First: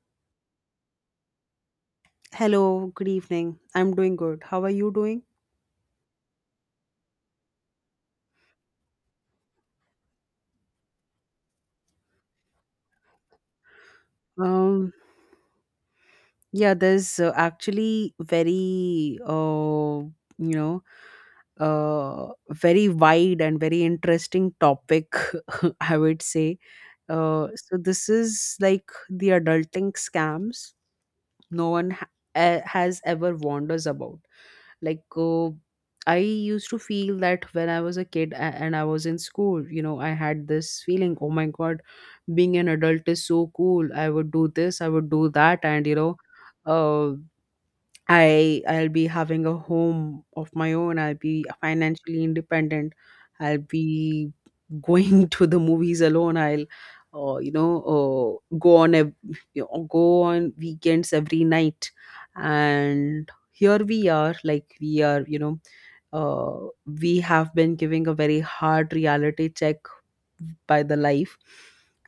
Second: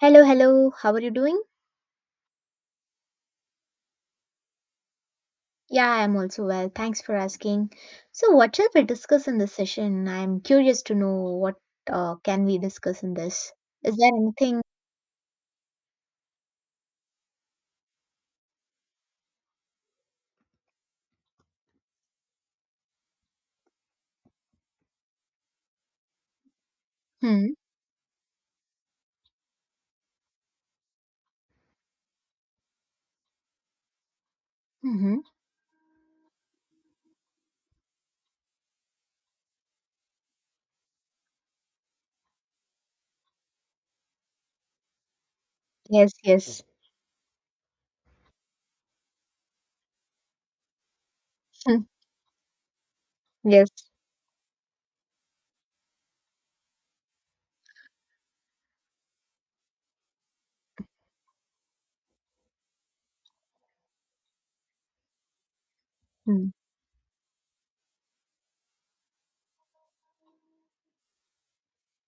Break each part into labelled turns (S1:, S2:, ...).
S1: Hello, hello. How are you doing?
S2: Hello, good evening. I'm doing good. How are you doing?
S1: Yeah, I'm also well. Thanks for asking. So, what shall we discuss in this session? I'm curious to know what can we discuss in this. Is there anything?
S2: Um, yeah, there's actually you know, very wide and very interesting topic, I would say. Uh,
S1: Hmm.
S2: so this is like the adulting scams no one has ever warned us about. Like,
S1: Mm-hmm.
S2: I used to feel that when I was a kid, and I was in school, you know, I had this feeling, oh my god, being an adult is so cool. I would do this, I would do that, and you
S1: Yes.
S2: know.
S1: Yes.
S2: uh, I'll be having a home of my own. I'll be financially independent. I'll
S1: Yes.
S2: be going to the movies alone. I'll go on a you know, go on weekends every night. And here we are, like we are, you know,
S1: Hmm.
S2: uh, we have been giving a very hard reality check by the life,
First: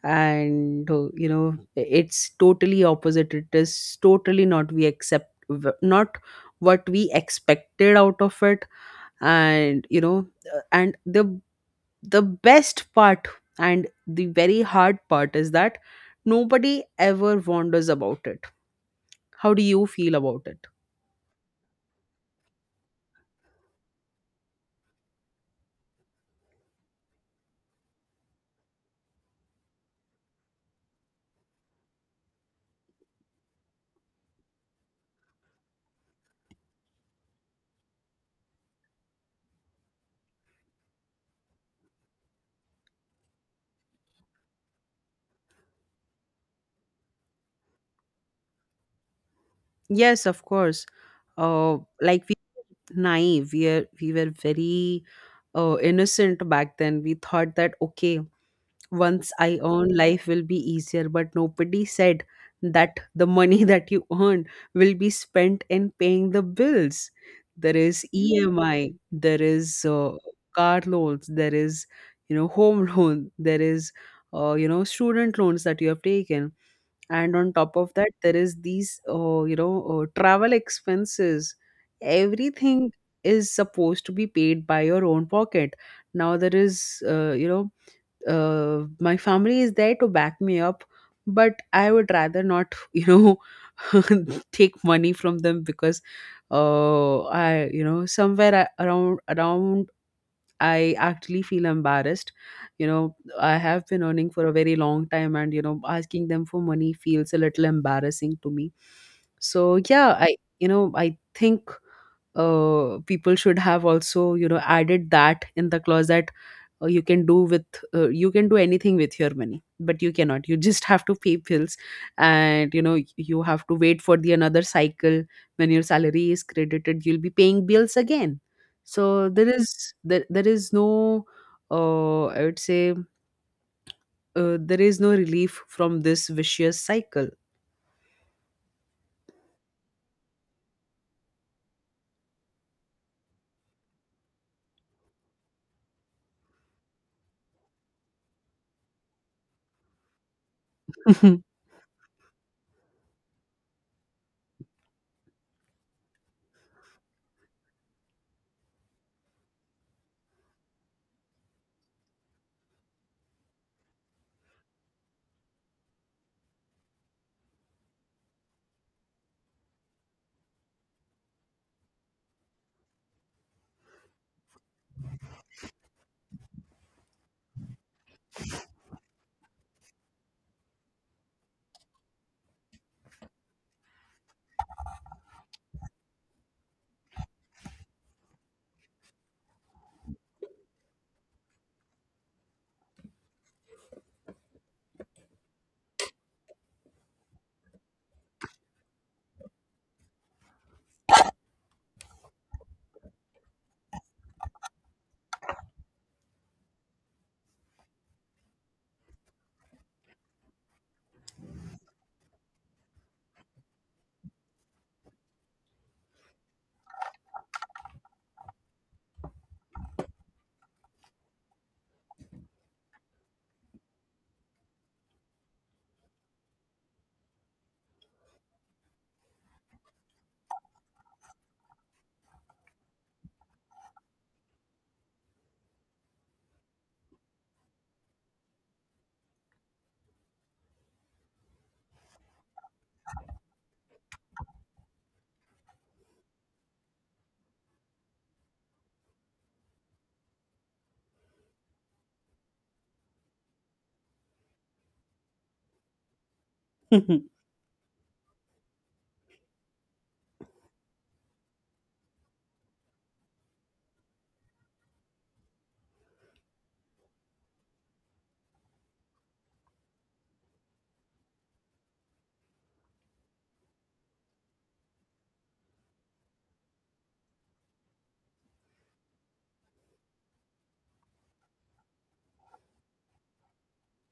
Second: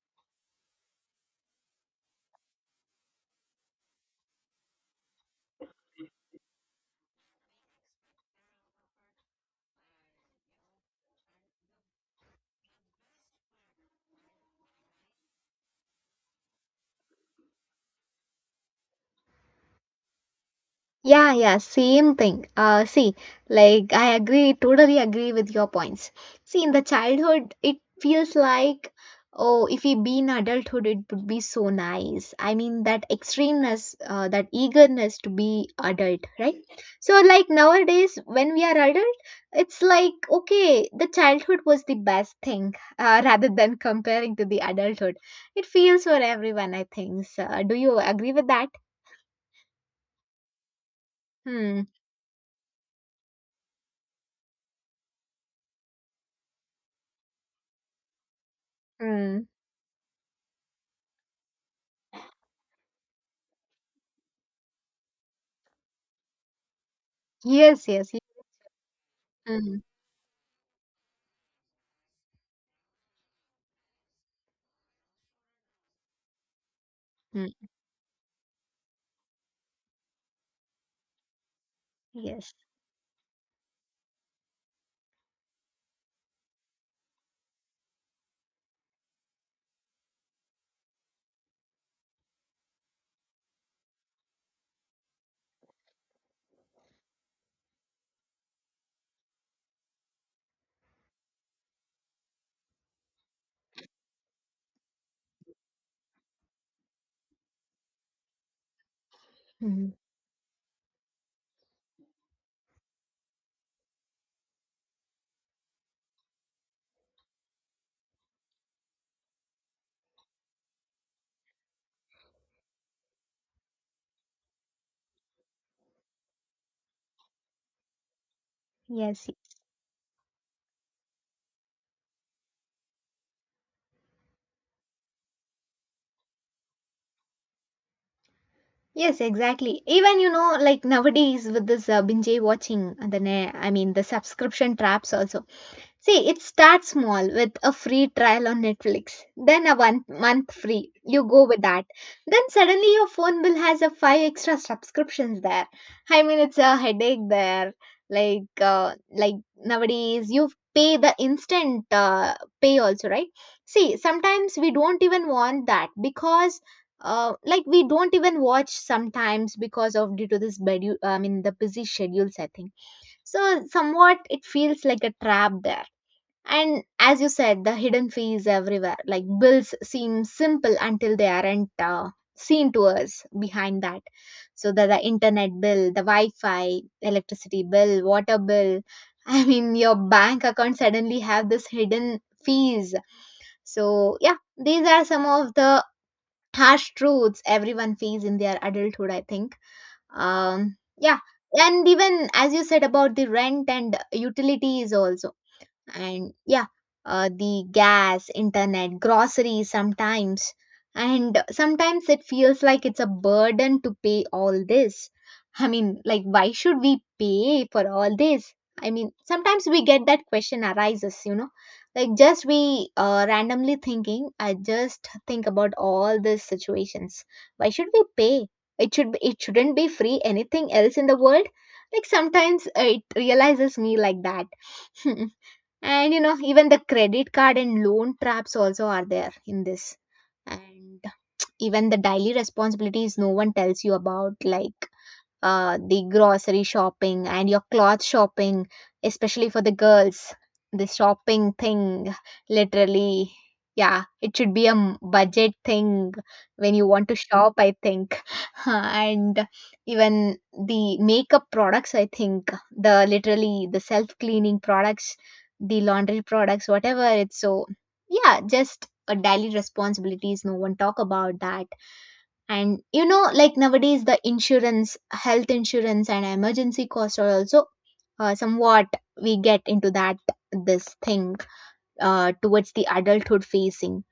S2: and you know, it's totally opposite. It is totally not, not what we expected out of it. And you know. And the best part and the very hard part is that nobody ever wonders about it. How do you feel about it?
S1: Yeah, yeah, same thing. See, like I agree, totally agree with your points. See, in the childhood, it feels like, oh, if we be in adulthood, it would be so nice. I mean, that extremeness, that eagerness to be adult, right? So, like nowadays, when we are adult, it's like, okay, the childhood was the best thing, rather than comparing to the adulthood. It feels for everyone, I think. So, do you agree with that?
S2: Yes, of course.
S1: Hmm.
S2: Like, we naive we are we were very innocent back then. We thought that, okay, once
S1: Hmm.
S2: I earn, life will be easier. But nobody said that the money that you earn will be spent in paying the bills. There
S1: Yes,
S2: is
S1: yes.
S2: EMI, there
S1: Mm-hmm.
S2: is car loans, there is, you know, home loan, there is student loans that you have taken, and on top of that, there is these travel expenses.
S1: Yes.
S2: Everything is supposed to be paid by your own pocket. Now there is, my family is there to back me up, but I would rather not you know take money from them, because I, you know, somewhere around, I actually feel embarrassed. You know, I have been earning for a very long time, and you know, asking them for money feels a little embarrassing to me. So
S1: Mhm.
S2: yeah, I you know I think people should have also, you know, added that in the clause that, uh, you can do with you can do anything with your money, but you cannot you just have to pay bills. And you know, you have to wait for the another cycle. When your salary is credited, you'll be paying bills again.
S1: Yes,
S2: So there
S1: yes,
S2: is, there is no, I would say, there is no relief from this vicious cycle.
S1: yes, exactly. Even you know, like nowadays with this binge watching, and I mean the subscription traps also. See, it starts small with a free trial on Netflix, then a 1 month free. You go with that. Then suddenly your phone bill has a five extra subscriptions there. I mean, it's a headache there. Like nowadays you pay the instant pay also, right? See, sometimes we don't even want that because, like we don't even watch sometimes because of due to this I mean the busy schedules. I think so. Somewhat it feels like a trap there, and as you said, the hidden fees everywhere. Like bills seem simple until they aren't seen to us behind that. So the internet bill, the Wi-Fi, electricity bill, water bill. I mean, your bank account suddenly have this hidden fees. So yeah, these are some of the harsh truths everyone faces in their adulthood, I think. Yeah, and even as you said about the rent and utilities also, and yeah, the gas, internet, groceries sometimes, and sometimes it feels like it's a burden to pay all this. I mean, like, why should we pay for all this? I mean, sometimes we get that question arises. Like, just we randomly thinking, I just think about all these situations. Why should we pay? It shouldn't be free anything else in the world. Like, sometimes it realizes me like that. And you know, even the credit card and loan traps also are there in this. And even the daily responsibilities, no one tells you about, like, the grocery shopping and your cloth shopping, especially for the girls. The shopping thing, literally, yeah, it should be a budget thing when you want to shop, I think. And even the makeup products, I think, the literally the self cleaning products, the laundry products, whatever. It's so, yeah, just a daily responsibilities. No one talk about that. And you know, like nowadays the insurance, health insurance, and emergency costs are also, somewhat we get into that, this thing, towards the adulthood facing.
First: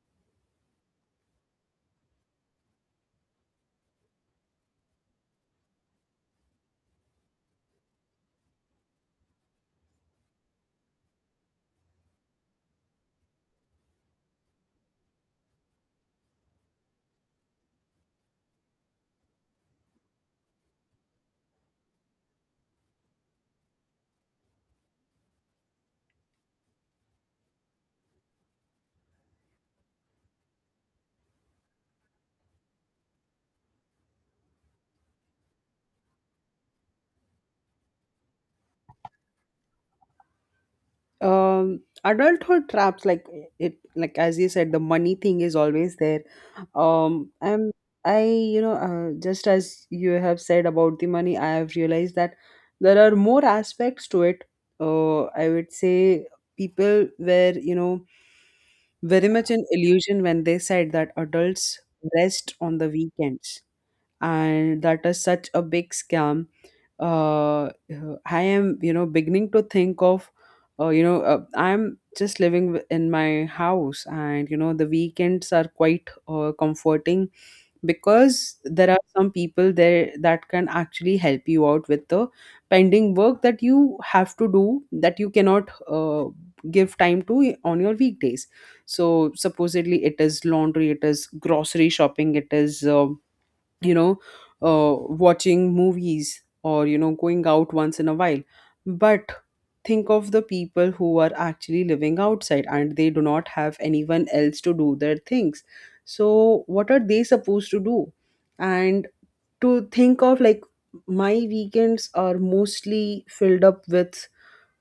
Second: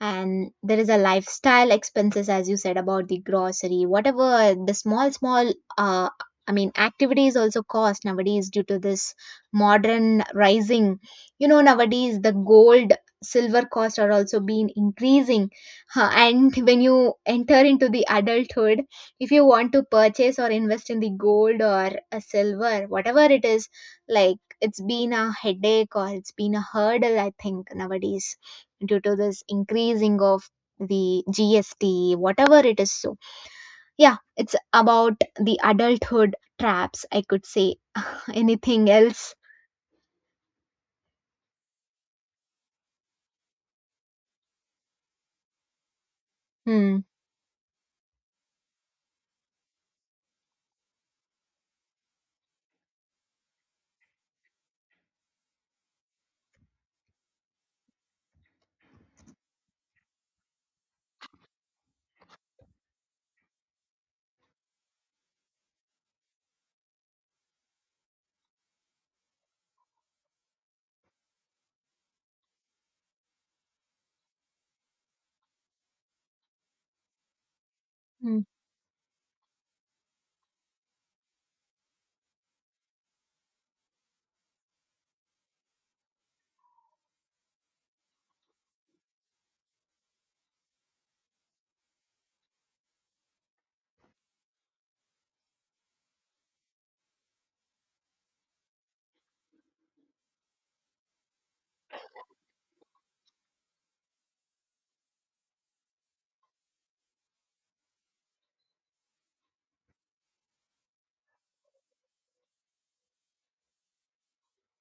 S1: And there is a lifestyle expenses, as you said, about the grocery, whatever, the small small I mean activities also cost nowadays due to this modern rising. You know, nowadays the gold, silver cost are also been increasing. Huh, and when you enter into the adulthood, if you want to purchase or invest in the gold or a silver, whatever it is, like, it's been a headache or it's been a hurdle, I think, nowadays, due to this increasing of the GST, whatever it is. So, yeah, it's about the adulthood traps, I could say. Anything else?
S2: Adulthood traps, like it, like as you said, the money thing is always there.
S1: Hmm.
S2: Um i'm i you know, just as you have said about the money, I have realized that there are more aspects to it. I would say, people were, you know, very much in illusion when they said that adults rest on the weekends, and that is such a big scam. uh, uh, I am, you know, beginning to think of, I'm just living in my house, and you know, the weekends are quite comforting,
S1: Hmm.
S2: because there are some people there that can actually help you out with the pending work that you have to do, that you cannot give time to on your weekdays. So supposedly, it is laundry, it is grocery shopping, it is. You know uh, Watching movies or, you know, going out once in a while. But think of the people who are actually living outside and they do not have anyone else to do their things. So what are they supposed to do? And to think of, like, my weekends are mostly filled up with,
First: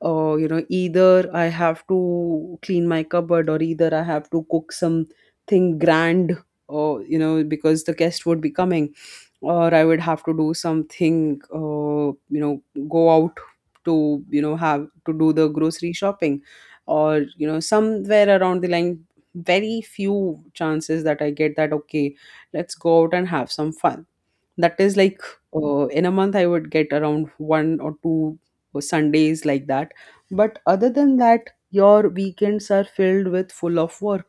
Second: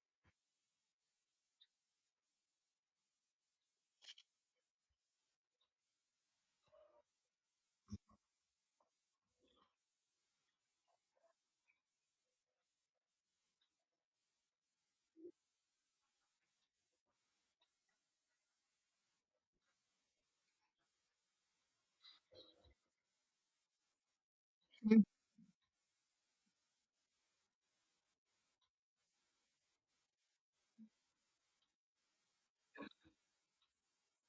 S2: either I have to clean my cupboard, or either I have to cook something grand, or you know, because the guest would be coming, or I would have to do something, you know go out to, you know, have to do the grocery shopping, or you know, somewhere around the line. Very few chances that I get, that, okay, let's go out and have some fun. That is
S1: Hmm.
S2: like, in a month I would get around one or two Sundays like that. But other than that, your weekends are filled with full of work,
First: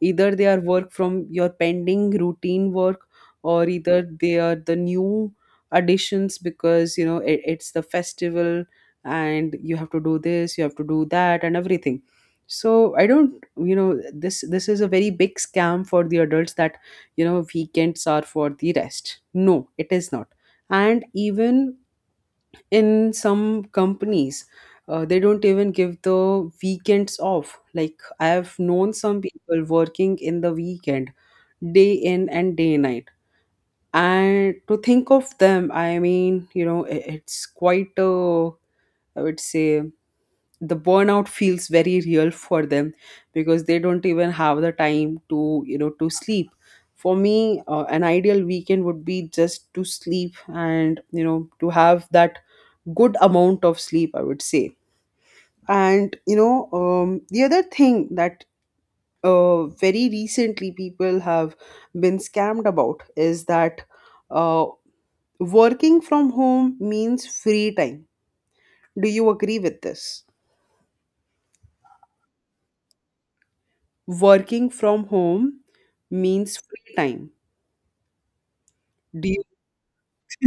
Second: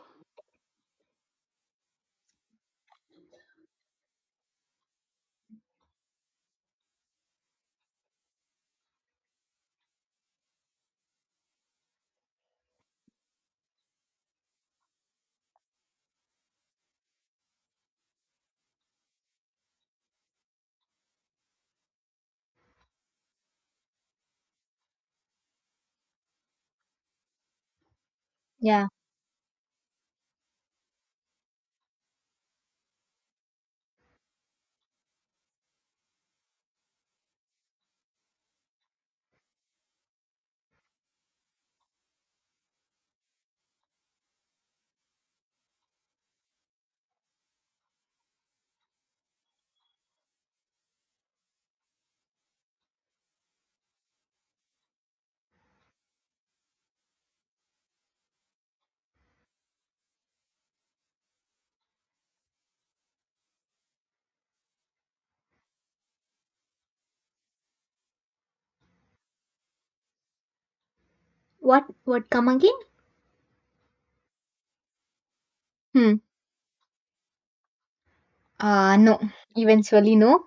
S2: either they are work from your pending routine work, or either they are the new additions, because you know it's the festival, and you have to do this, you have to do that, and everything. So I don't, you know, this is a very big scam for the adults, that you know, weekends are for the rest. No, it is not. And even in some companies, they don't even give the weekends off. Like, I have
S1: Yeah.
S2: known some people working in the weekend, day in and day night. And to think of them, I mean, you know, it's quite I would say, the burnout feels very real for them, because they don't even have the time to, you know, to sleep. For me, an ideal weekend would be just to sleep and, you know, to have that good amount of sleep, I would say. And you know, the other thing that very recently people have been scammed about is that, uh, working from home means free time. Do you agree with this?
S1: What? What? Come again?
S2: Working from home
S1: Hmm.
S2: means free time.
S1: No.
S2: Do you?
S1: Eventually, no.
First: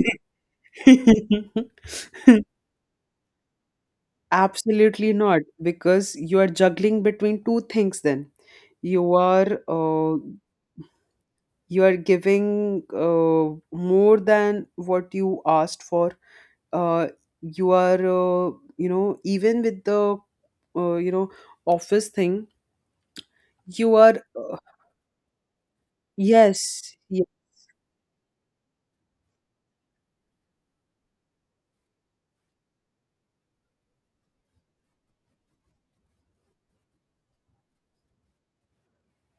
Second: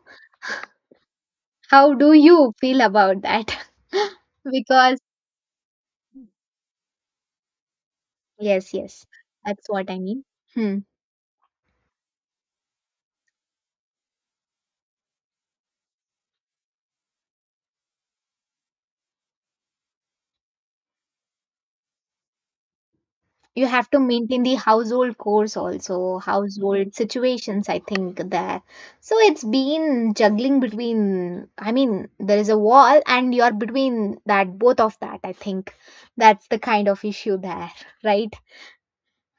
S1: How do you feel about that? Because,
S2: Absolutely not, because you are juggling between two things then.
S1: yes, yes.
S2: You are
S1: That's what I
S2: uh,
S1: mean. Hmm.
S2: you are giving more than what you asked for. Uh, you are, uh, even with the, uh, you know office thing,
S1: You have
S2: you
S1: to
S2: are.
S1: maintain the household chores also, household
S2: Yes,
S1: situations, I think there. So it's been juggling between, I mean, there is a wall and you're between that, both of that, I think. That's the kind of issue there, right?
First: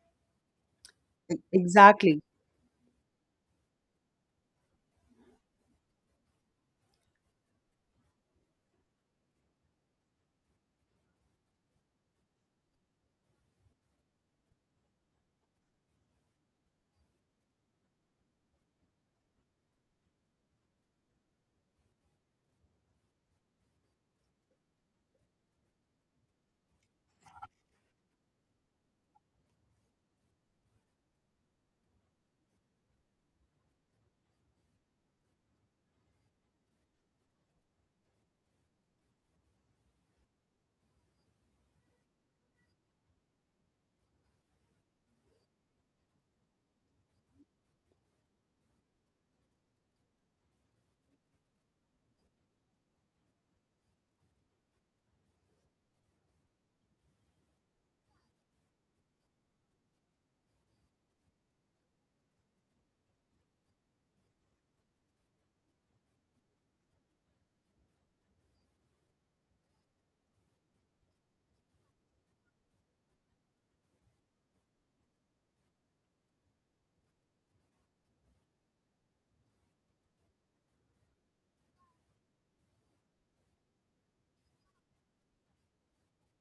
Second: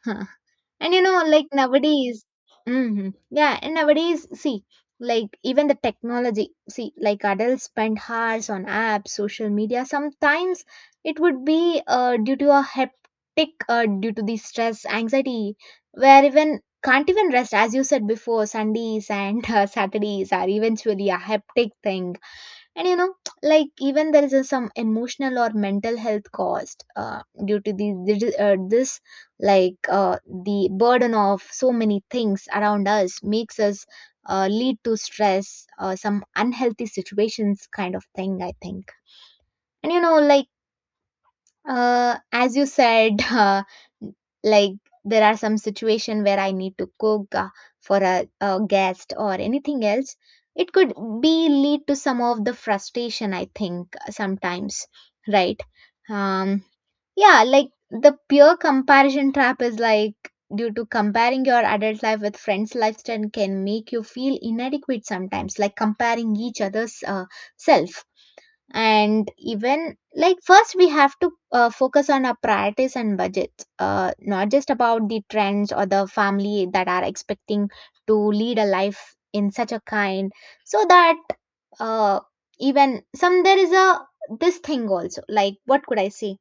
S1: And you know, like
S2: exactly.
S1: nowadays, yeah, and nowadays, see, like even the technology, see, like adults spend hours on apps, social media. Sometimes it would be due to a hectic, due to the stress, anxiety, where even can't even rest, as you said before, Sundays and Saturdays are eventually a hectic thing. And you know, like, even there is some emotional or mental health cost due to this, like, the burden of so many things around us makes us lead to stress, some unhealthy situations, kind of thing, I think. And you know, like, as you said, like, there are some situation where I need to cook for a guest or anything else. It could be lead to some of the frustration, I think, sometimes, right? Um, yeah, like the pure comparison trap is like due to comparing your adult life with friends' lifestyle can make you feel inadequate sometimes, like comparing each other's self. And even, like, first we have to focus on our priorities and budgets, not just about the trends or the family that are expecting to lead a life in such a kind. So that, uh, even some, there is a this thing also, like, what could I say?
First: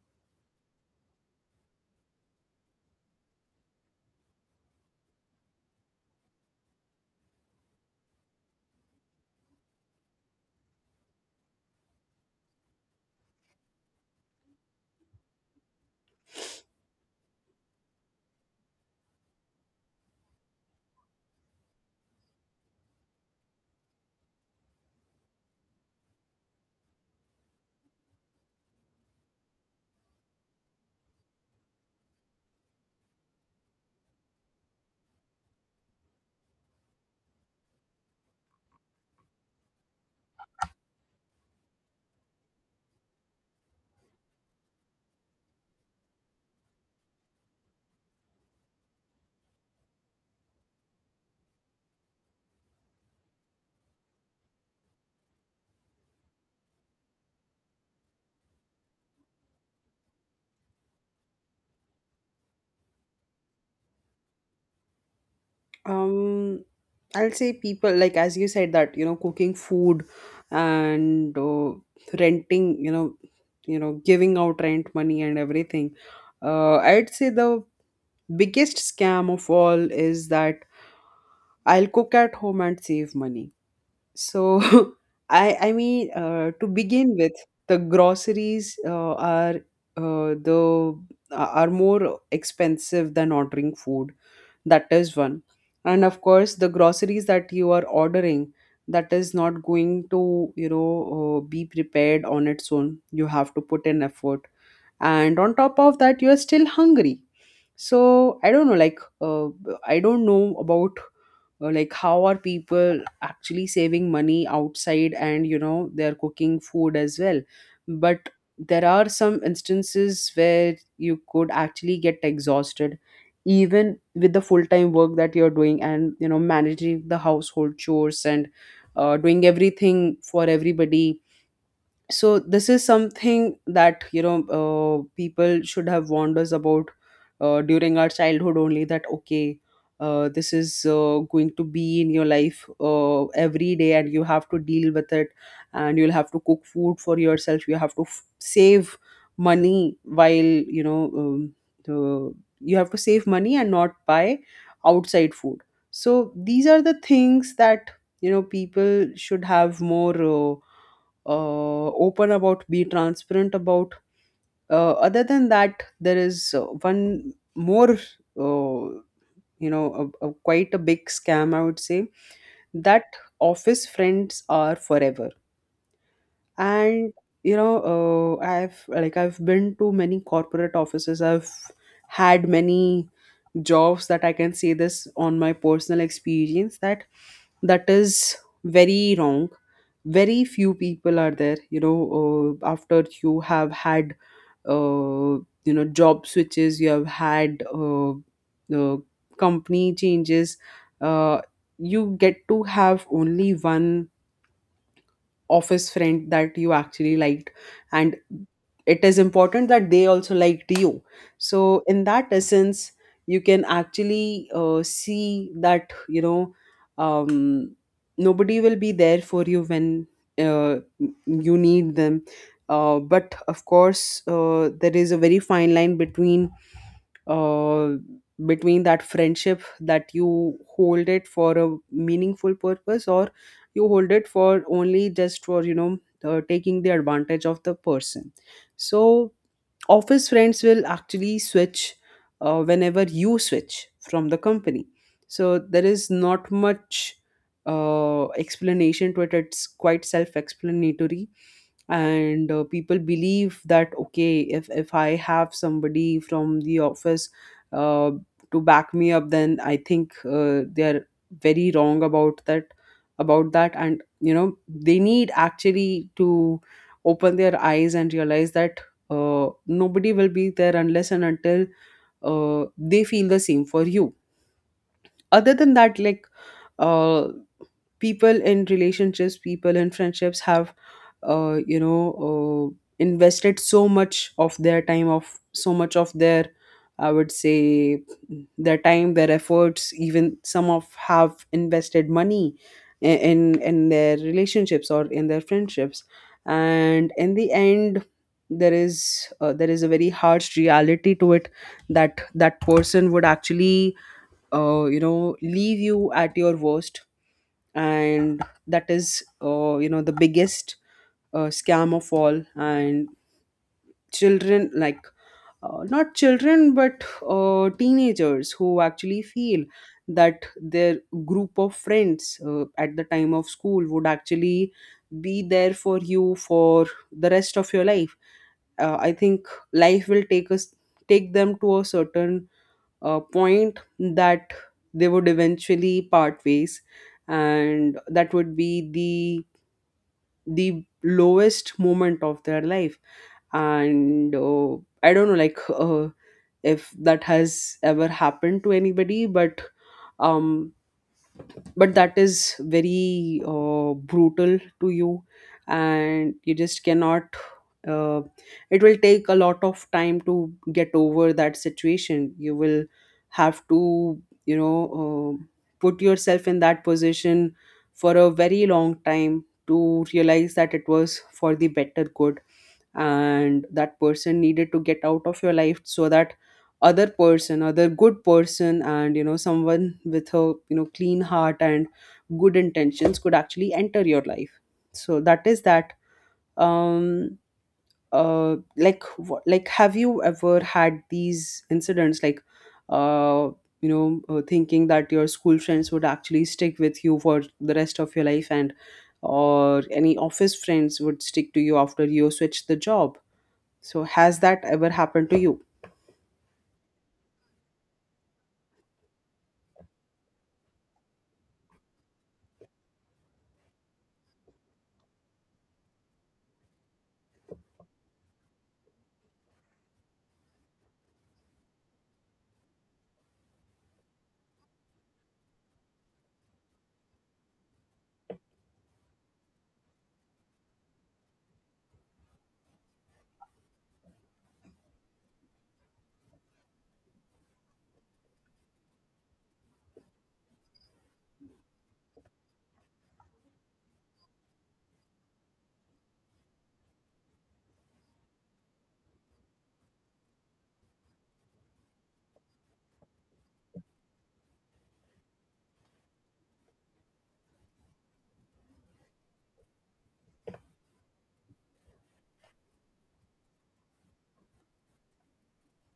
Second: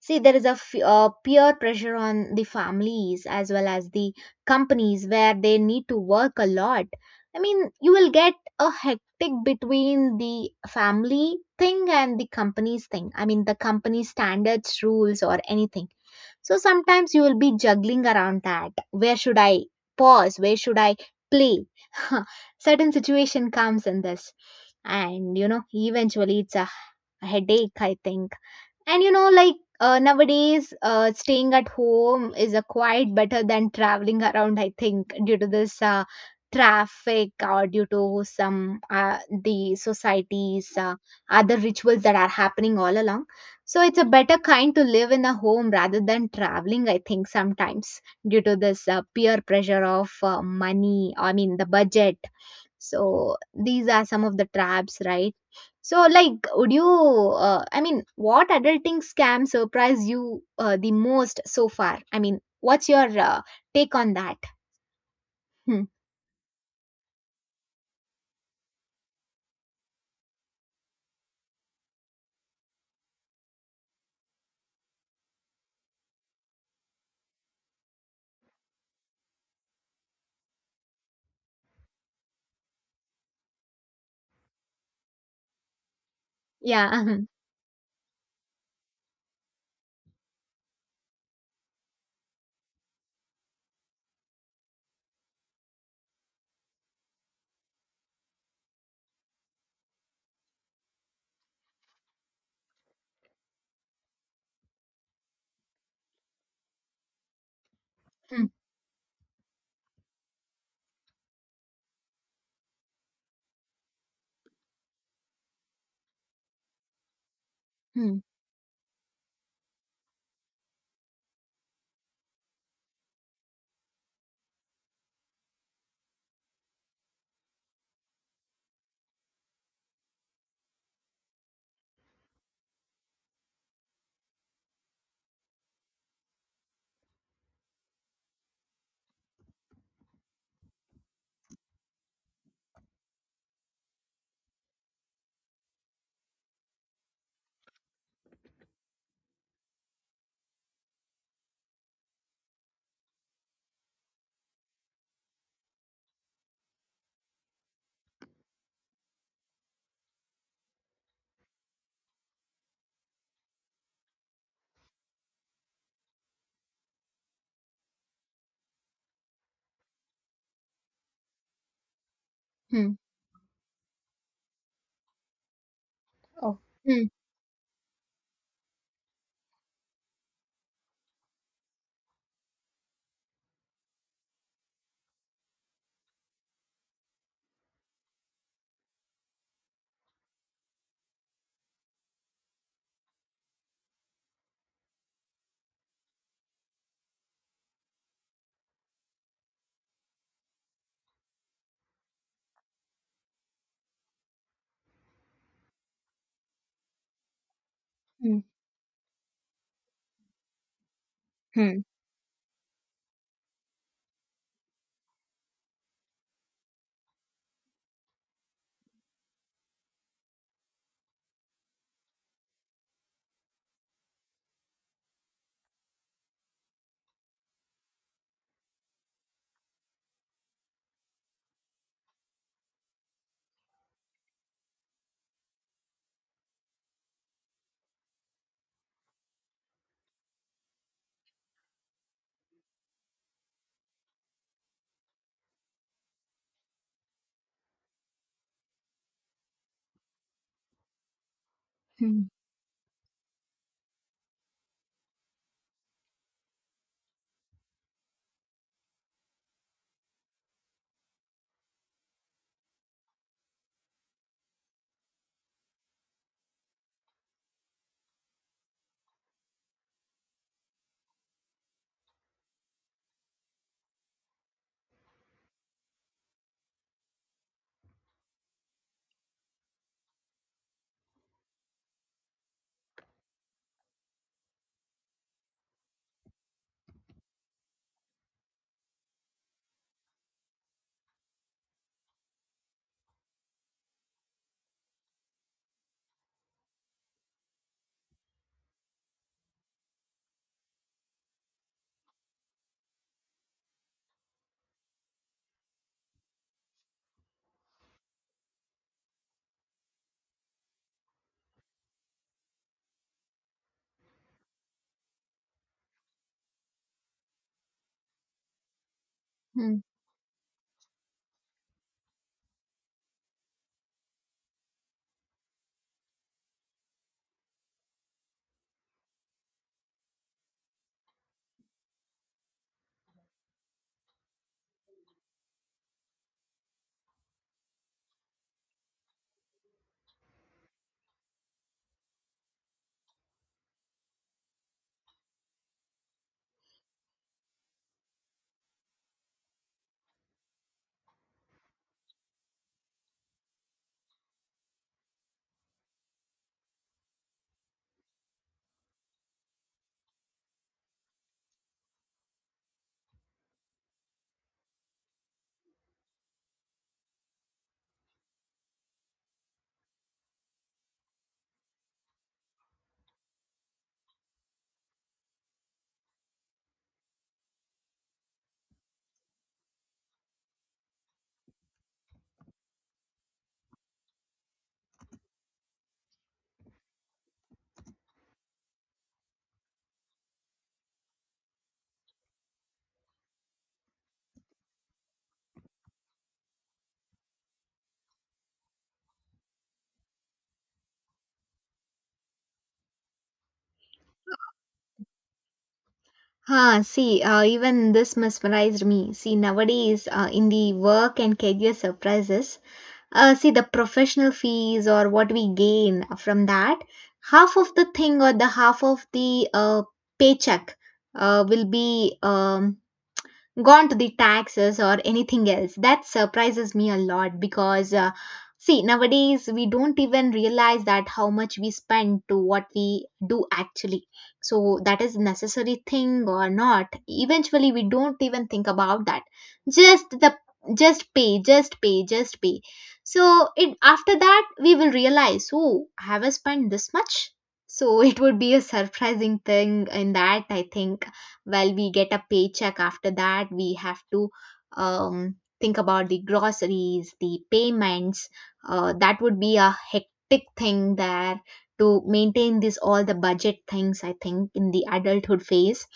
S1: See, there is a peer pressure on the families as well as the companies where they need to work a lot. I mean, you will get a hectic between the family thing and the company's thing. I mean, the company standards, rules, or anything. So sometimes you will be juggling around that. Where should I pause? Where should I play? Certain situation comes in this, and you know, eventually it's a headache, I think. And you know, like, nowadays, staying at home is a quite better than traveling around, I think, due to this traffic or due to some, the societies, other rituals that are happening all along. So it's a better kind to live in a home rather than traveling, I think, sometimes, due to this peer pressure of money, I mean, the budget. So these are some of the traps, right? So, like, would you, I mean, what adulting scam surprised you the most so far? I mean, what's your take on that? Hmm.
S2: Um, I'll say, people, like as you said that, you know, cooking food and renting, you know, giving out rent money and everything. I'd say the biggest scam of all is that I'll cook at home and save money. So I mean, to
S1: Yeah,
S2: begin
S1: mhm.
S2: with, the groceries are, the are more expensive than ordering food. That is one. And of course the groceries that you are ordering, that is not going to, you know, be prepared on its own. You have to put in effort, and on top of that, you are still hungry. So
S1: Hmm.
S2: I don't know about, like how are people actually saving money outside, and you know, they're cooking food as well.
S1: Hmm.
S2: But there are some instances where you could actually get exhausted even with the full-time work that you're doing, and you know, managing the household chores, and doing everything for everybody. So this is something that, you know, people should have warned us about during our childhood only, that, okay, this is going to be in your life every day, and you have to deal with it. And you'll have to cook food for yourself, you have to save money while, you know. Uh, you have to save money and not buy outside food. So these are the things that, you know, people should have more open about, be transparent about. Other than that, there is one more, uh, you know, a quite a big scam, I would say,
S1: Hmm.
S2: that office friends are forever.
S1: Oh. Hmm.
S2: And, you know, I've like I've been to many corporate offices. I've had many jobs that I can say this on my personal experience, that is very wrong. Very few people are there, you know, after you have had, you know, job switches. You have had uh, company changes. uh, you get to have only one office friend that you actually liked, and
S1: Hmm.
S2: it is important that they also liked you.
S1: Hmm.
S2: So in that essence, you can actually see that, you know, um, nobody will be there for you when uh, you need them. But of course, there is a very fine line between uh, between that friendship that you hold it for a meaningful purpose, or you hold it for only just for, you know, taking the advantage of the person. So office friends will actually switch whenever you switch from the company. So there is not much explanation to it. It's quite self-explanatory.
S1: Hmm.
S2: And people believe that okay, if I have somebody from the office uh, to back me up, then I think they are very wrong about that and, you know, they need actually to open their eyes and realize that nobody will be there unless and until they feel the same for you. Other than that, like, uh, people in relationships, people in friendships have, you know, invested so much of their time, of so much of their, I would say, their time, their efforts. Even some of have invested money, i- in their relationships or in their friendships, and in the end there is a very harsh reality to it, that that person would actually, you know, leave you at your worst. And that is, you know, the biggest scam of all. And children, like, not children, but teenagers who actually feel
S1: Hmm.
S2: that their group of friends at the time of school would actually be there for you for the rest of your life. I think life will take us take them to a certain point that they would eventually part ways, and that would be the lowest moment of their life. And I don't know, like, if that has ever happened to anybody, um but that is very brutal to you, and you just cannot, uh, it will take a lot of time to get over that situation. You will have to, you know, put yourself in that position for a very long time to realize that it was for the better good, and that person needed to get out of your life so that other person, other good person, and, you know, someone with a, you know, clean heart and good intentions could actually enter your life. So that is that. um like like, have you ever had these incidents, like, uh you know, thinking that your school friends would actually stick with you for the rest of your life, and or any office friends would stick to you after you switch the job? So, has that ever happened to you?
S1: Ah, see, even this mesmerized me. See, nowadays, in the work and career surprises, see, the professional fees, or what we gain from that, half of the thing, or the half of the paycheck will be, gone to the taxes or anything else. That surprises me a lot, because, see, nowadays we don't even realize that how much we spend to what we do actually. So that is necessary thing or not. Eventually, we don't even think about that. Just the just pay, just pay, just pay. So, it after that we will realize, oh, have I spent this much? So it would be a surprising thing in that, I think. Well, we get a paycheck, after that we have to, think about the groceries, the payments, that would be a hectic thing there, to maintain this all the budget things, I think, in the adulthood phase.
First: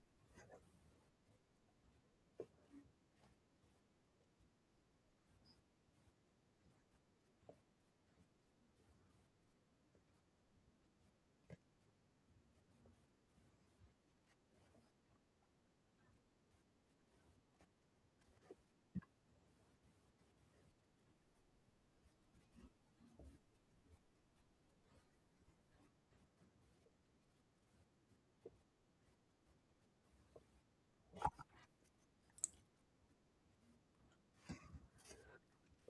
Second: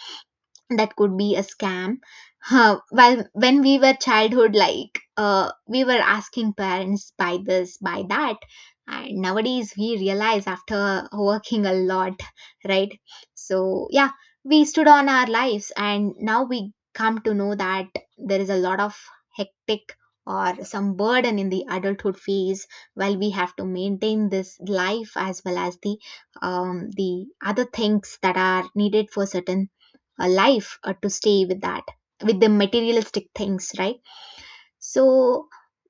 S1: That could be a scam. Huh. Well, when we were childhood, like, we were asking parents, buy this, buy that, and nowadays we realize after working a lot, right? So yeah, we stood on our lives, and now we come to know that there is a lot of hectic or some burden in the adulthood phase, while we have to maintain this life as well as the, the other things that are needed for certain a life, to stay with that, with the materialistic things, right? So,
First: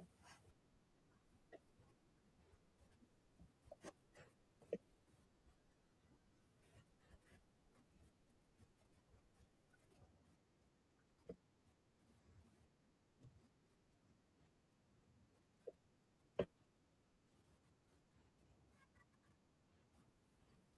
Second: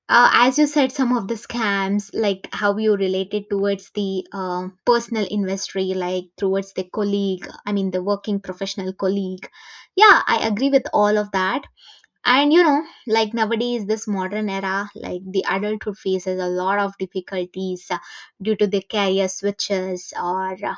S1: as you said, some of the scams, like, how you related towards the personal industry, like, towards the colleague, I mean, the working professional colleague. Yeah, I agree with all of that. And you know, like, nowadays this modern era, like, the adulthood faces a lot of difficulties due to the career switches, or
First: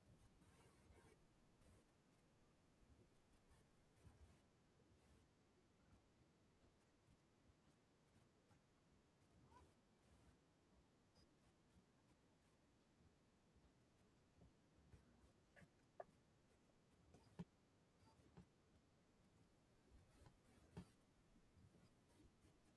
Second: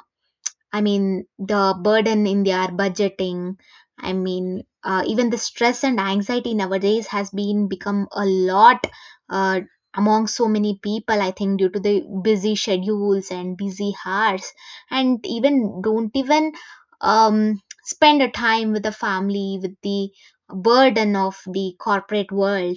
S1: I mean, the burden in their budgeting. I mean, even the stress and anxiety nowadays has been become a lot uh, among so many people. I think due to the busy schedules and busy hours, and even don't even, spend a time with the family, with the burden of the corporate world.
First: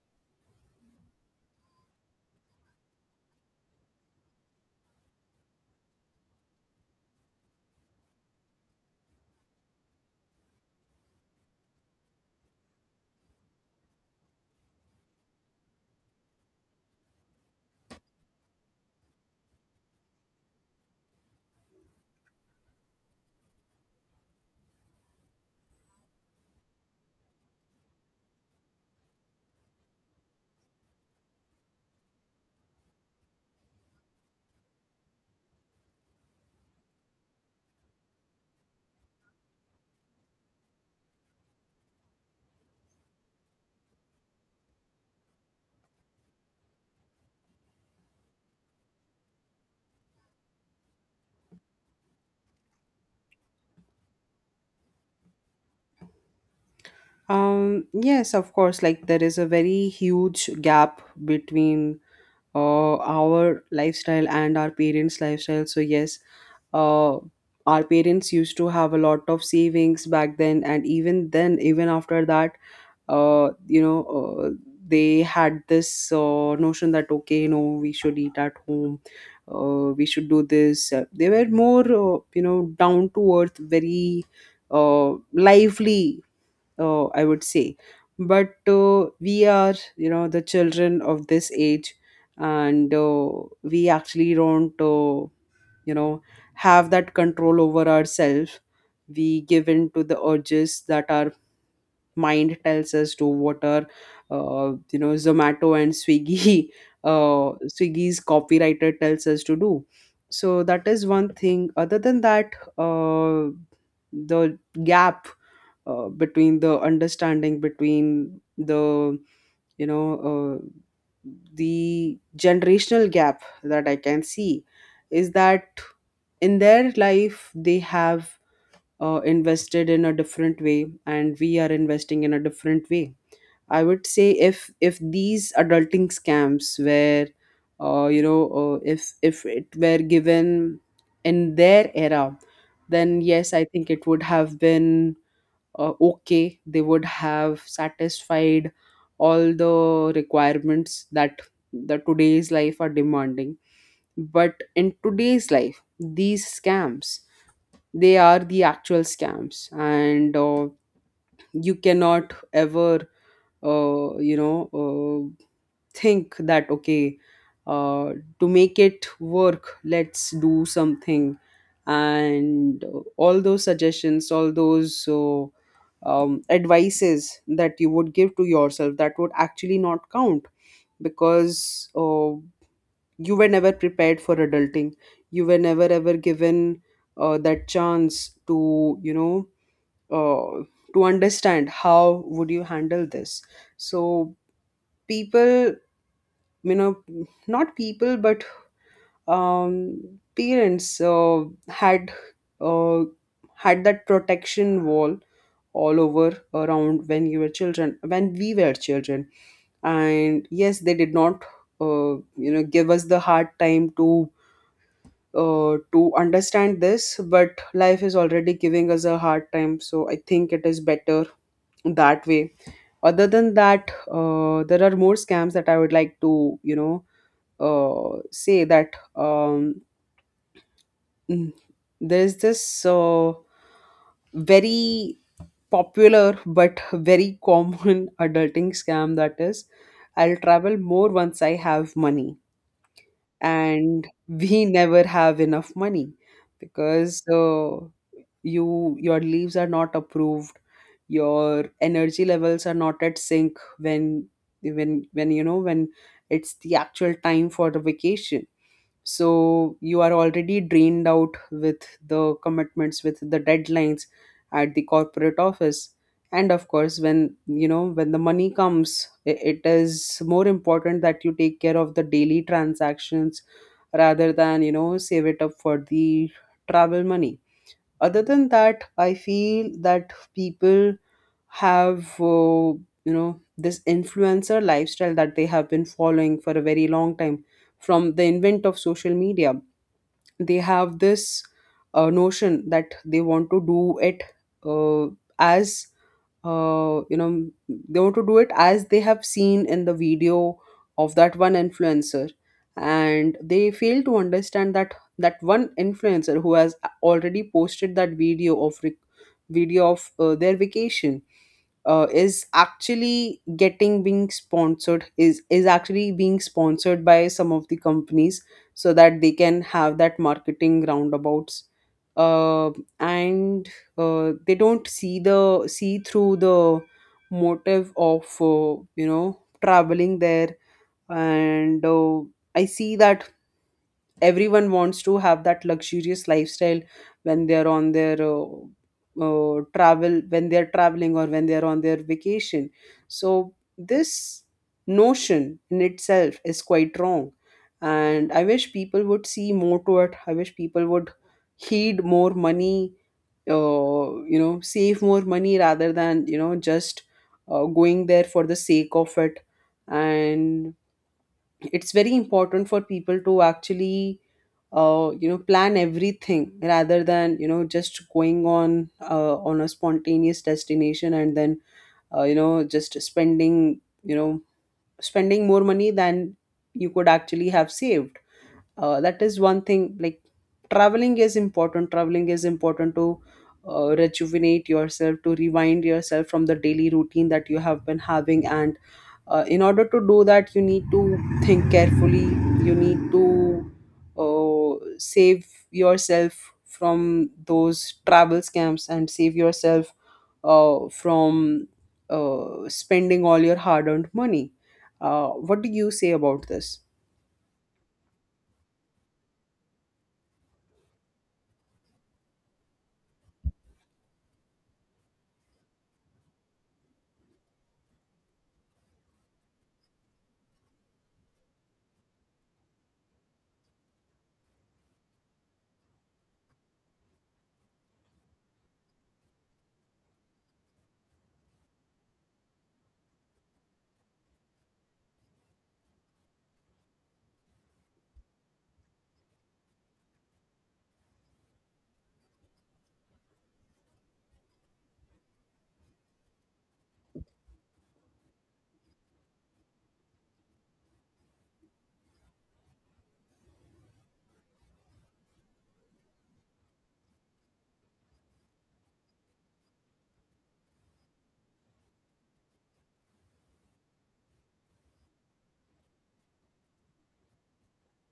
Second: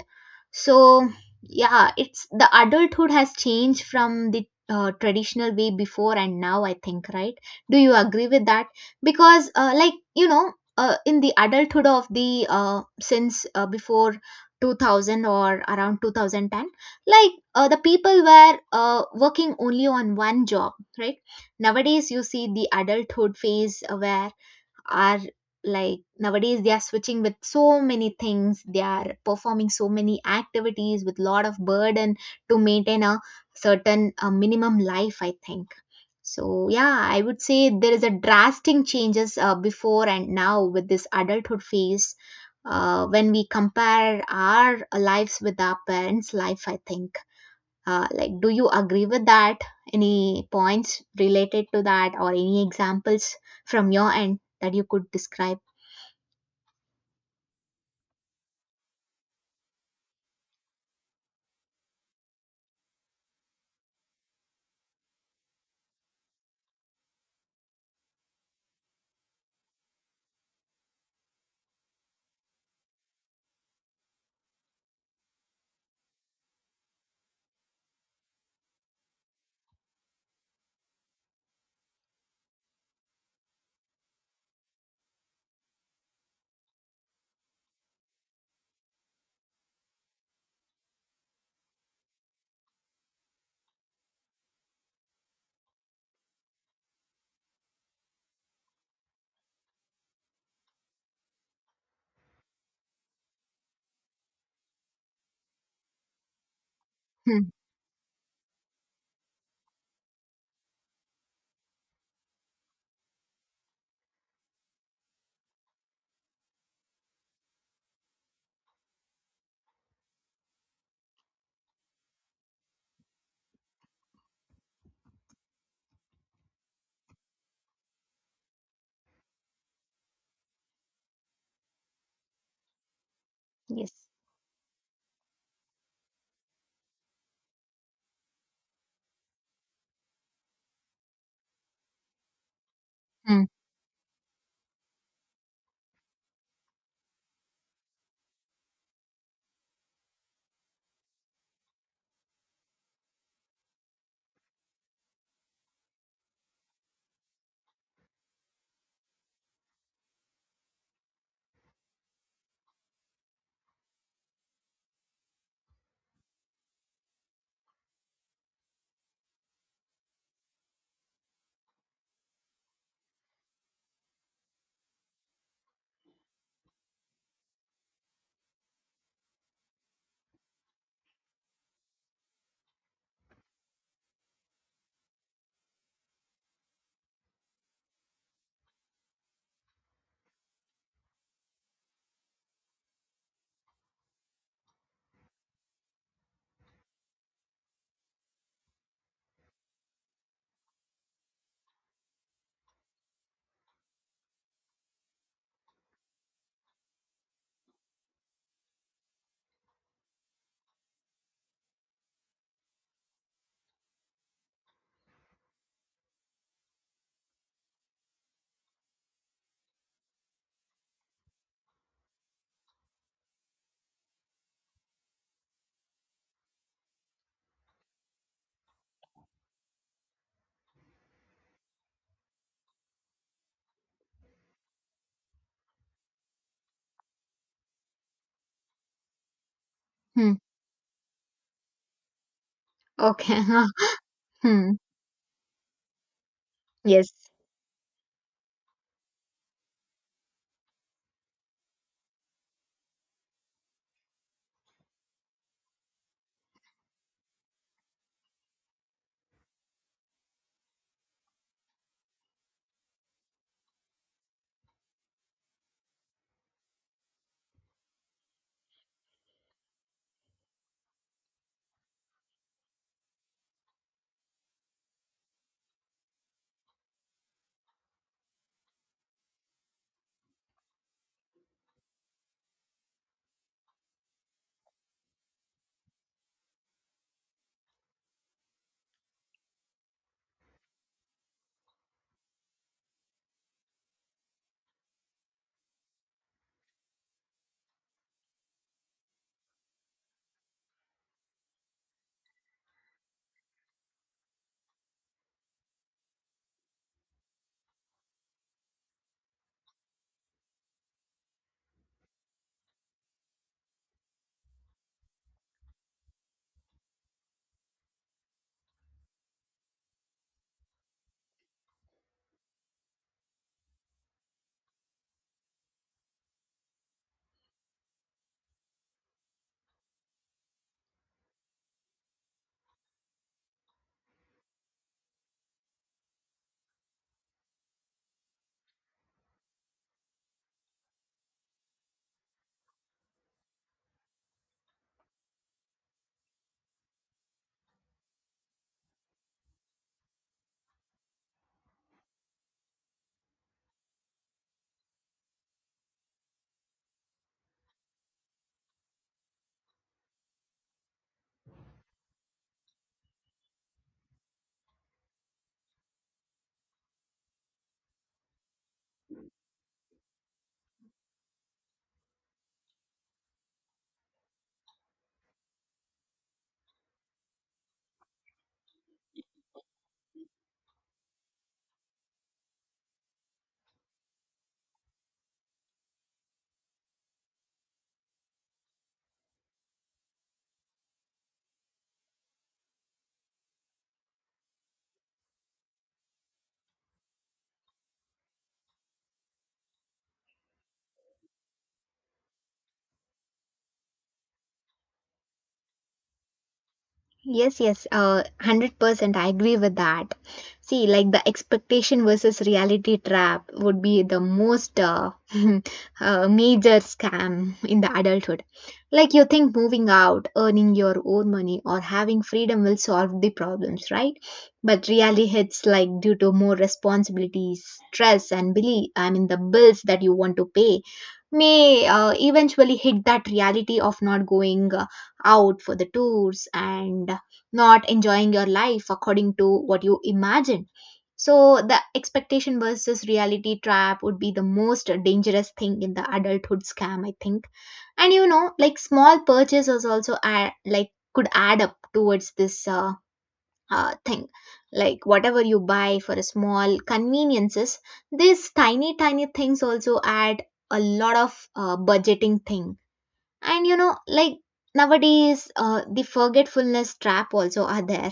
S1: So yeah, it's the adulthood has changed from the traditional way before and now. I think, right? Do you agree with that? Because, like, you know, in the adulthood of the, since, before 2000 or around 2010, like, the people were working only on one job, right? Nowadays you see the adulthood phase, where are, like, nowadays they are switching with so many things, they are performing so many activities with lot of burden to maintain a certain minimum life, I think. So yeah, I would say there is a drastic changes before and now with this adulthood phase, when we compare our lives with our parents' life, I think. Like, do you agree with that? Any points related to that, or any examples from your end that you could describe?
S2: Yes, of course. Like, there is a very huge gap between our lifestyle and our parents' lifestyle. So, yes, uh, our parents used to have a lot of savings back then, and even then, even after that, you know, uh, they had this notion that okay, you know, we should eat at home, we should do this. They were more, you know, down to earth, very lively, I would say. But we are, you know, the children of this age, and we actually don't, you know, have that control over ourselves. We give in to the urges that our mind tells us to, what are, you know, Zomato and Swiggy
S1: Hmm.
S2: Swiggy's copywriter tells us to do. So that is one thing. Other than that, uh, the gap, between the understanding, between the, you know, uh, the generational gap that I can see is that in their life they have invested in a different way, and we are investing in a different way. I would
S1: Yes.
S2: say if these adulting scams were you know, if it were given in their era, then
S1: Hmm.
S2: yes, I think it would have been okay. They would have satisfied all the requirements that the today's life are demanding. But in today's life, these scams, they are the actual scams, and you cannot ever you know, think that okay, uh, to make it work let's do something. And all those suggestions, all those advices that you would give to yourself, that would actually not count, because you were never prepared for adulting. You were never ever given that chance to, you know, uh, to understand how would you handle this. So people, you know, not people but, parents had uh, had that protection wall all over around when you were children when we were children, and yes, they did not uh, you know, give us the hard time to understand this. But life is already giving us a hard time, so I think it is better that way. Other than that, there are more scams that I would like to, you know, say that mm, there's this very popular but very common adulting scam that is,
S1: Hmm.
S2: I'll travel more once I have money,
S1: Okay.
S2: and we
S1: Hmm.
S2: never have enough money,
S1: Yes.
S2: because your leaves are not approved, your energy levels are not at sync when you know, when it's the actual time for the vacation. So you are already drained out with the commitments, with the deadlines at the corporate office. And of course when, you know, when the money comes, it is more important that you take care of the daily transactions rather than, you know, save it up for the travel money. Other than that, I feel that people have, you know, this influencer lifestyle that they have been following for a very long time, from the invent of social media. They have this notion that they want to do it uh, as you know, they want to do it as they have seen in the video of that one influencer. And they fail to understand that that one influencer who has already posted that video of their vacation is actually getting being sponsored is actually being sponsored by some of the companies, so that they can have that marketing roundabouts, uh, and they don't see the see through the motive of, you know, traveling there. And I see that everyone wants to have that luxurious lifestyle when they're on their travel, when they're traveling or when they're on their vacation. So this notion in itself is quite wrong, and I wish people would see more to it. I wish people would heed more money, you know, save more money rather than, you know, just going there for the sake of it. And it's very important for people to actually you know, plan everything rather than, you know, just going on a spontaneous destination, and then you know, just spending more money than you could actually have saved. That is one thing. Like, traveling is important, traveling is important to rejuvenate yourself, to rewind yourself from the daily routine that you have been having. And in order to do that, you need to think carefully. You need to save yourself from those travel scams, and save yourself from spending all your hard earned money. What do you say about this?
S1: Yes, yes, 100% I agree with that. See, like, the expectation versus reality trap would be the most major scam in the adulthood. Like, you think moving out, earning your own money, or having freedom will solve the problems, right? But reality hits, like, due to more responsibilities, stress, and belief, I mean, the bills that you want to pay may eventually hit that reality of not going out for the tours, and not enjoying your life according to what you imagined. So, the expectation versus reality trap would be the most dangerous thing in the adulthood scam, I think. And you know, like, small purchases also add, like, could add up towards this, thing. Like, whatever you buy for a small conveniences, these tiny, tiny things also add a lot of budgeting thing. And you know, like, nowadays, the forgetfulness trap also are there.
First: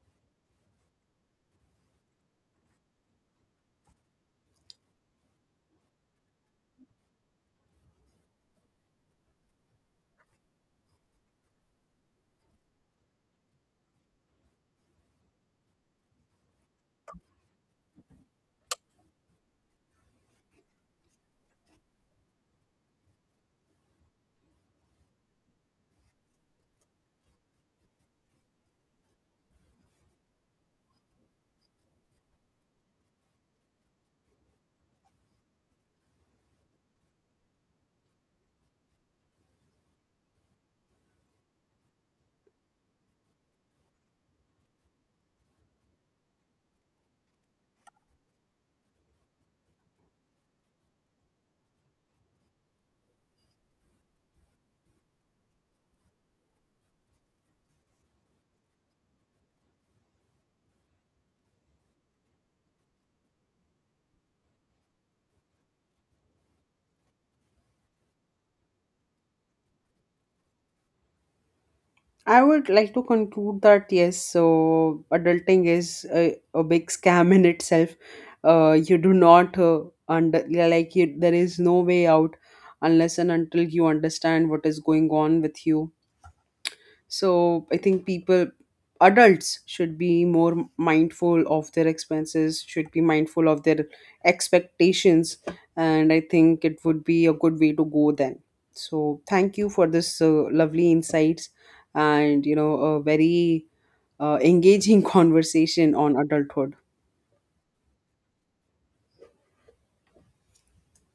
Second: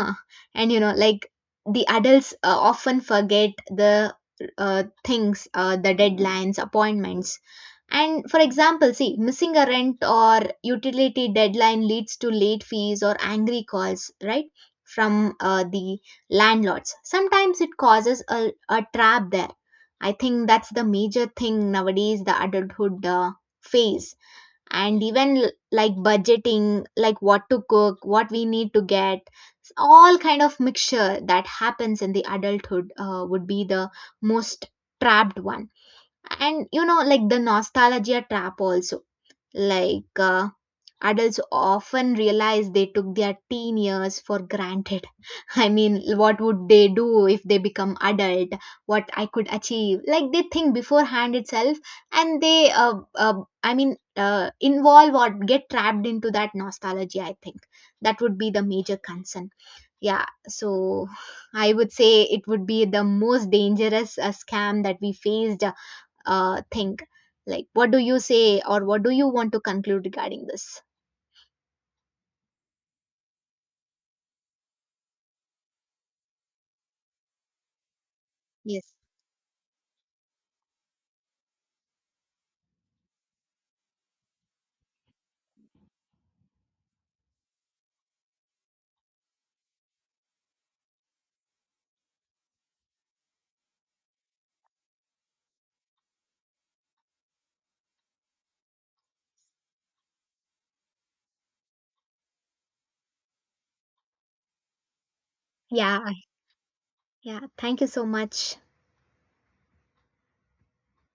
S1: And you know, like, the adults often forget the things, the deadlines, appointments. And, for example, see, missing a rent or utility deadline leads to late fees or angry calls, right? From, the landlords. Sometimes it causes a trap there. I think that's the major thing nowadays, the adulthood phase. And even, like budgeting, like, what to cook, what we need to get, all kind of mixture that happens in the adulthood would be the most trapped one. And you know, like, the nostalgia trap also, like, adults often realize they took their teen years for granted. I mean, what would they do if they become adult? What I could achieve? Like, they think beforehand itself, and they, I mean, involve or get trapped into that nostalgia, I think. That would be the major concern. Yeah, so I would say it would be the most dangerous scam that we faced. Thing. Like, what do you say, or what do you want to conclude regarding this?
S2: I would like to conclude that yes, so adulting is a big scam in itself.
S1: Yes.
S2: You do not under yeah, like you, there is no way out unless and until you understand what is going on with you. So I think people, adults, should be more mindful of their expenses, should be mindful of their expectations, and I think it would be a good way to go then. So thank you for this lovely insights, and you know, a very engaging conversation
S1: Yeah,
S2: on adulthood.
S1: yeah. Thank you so much.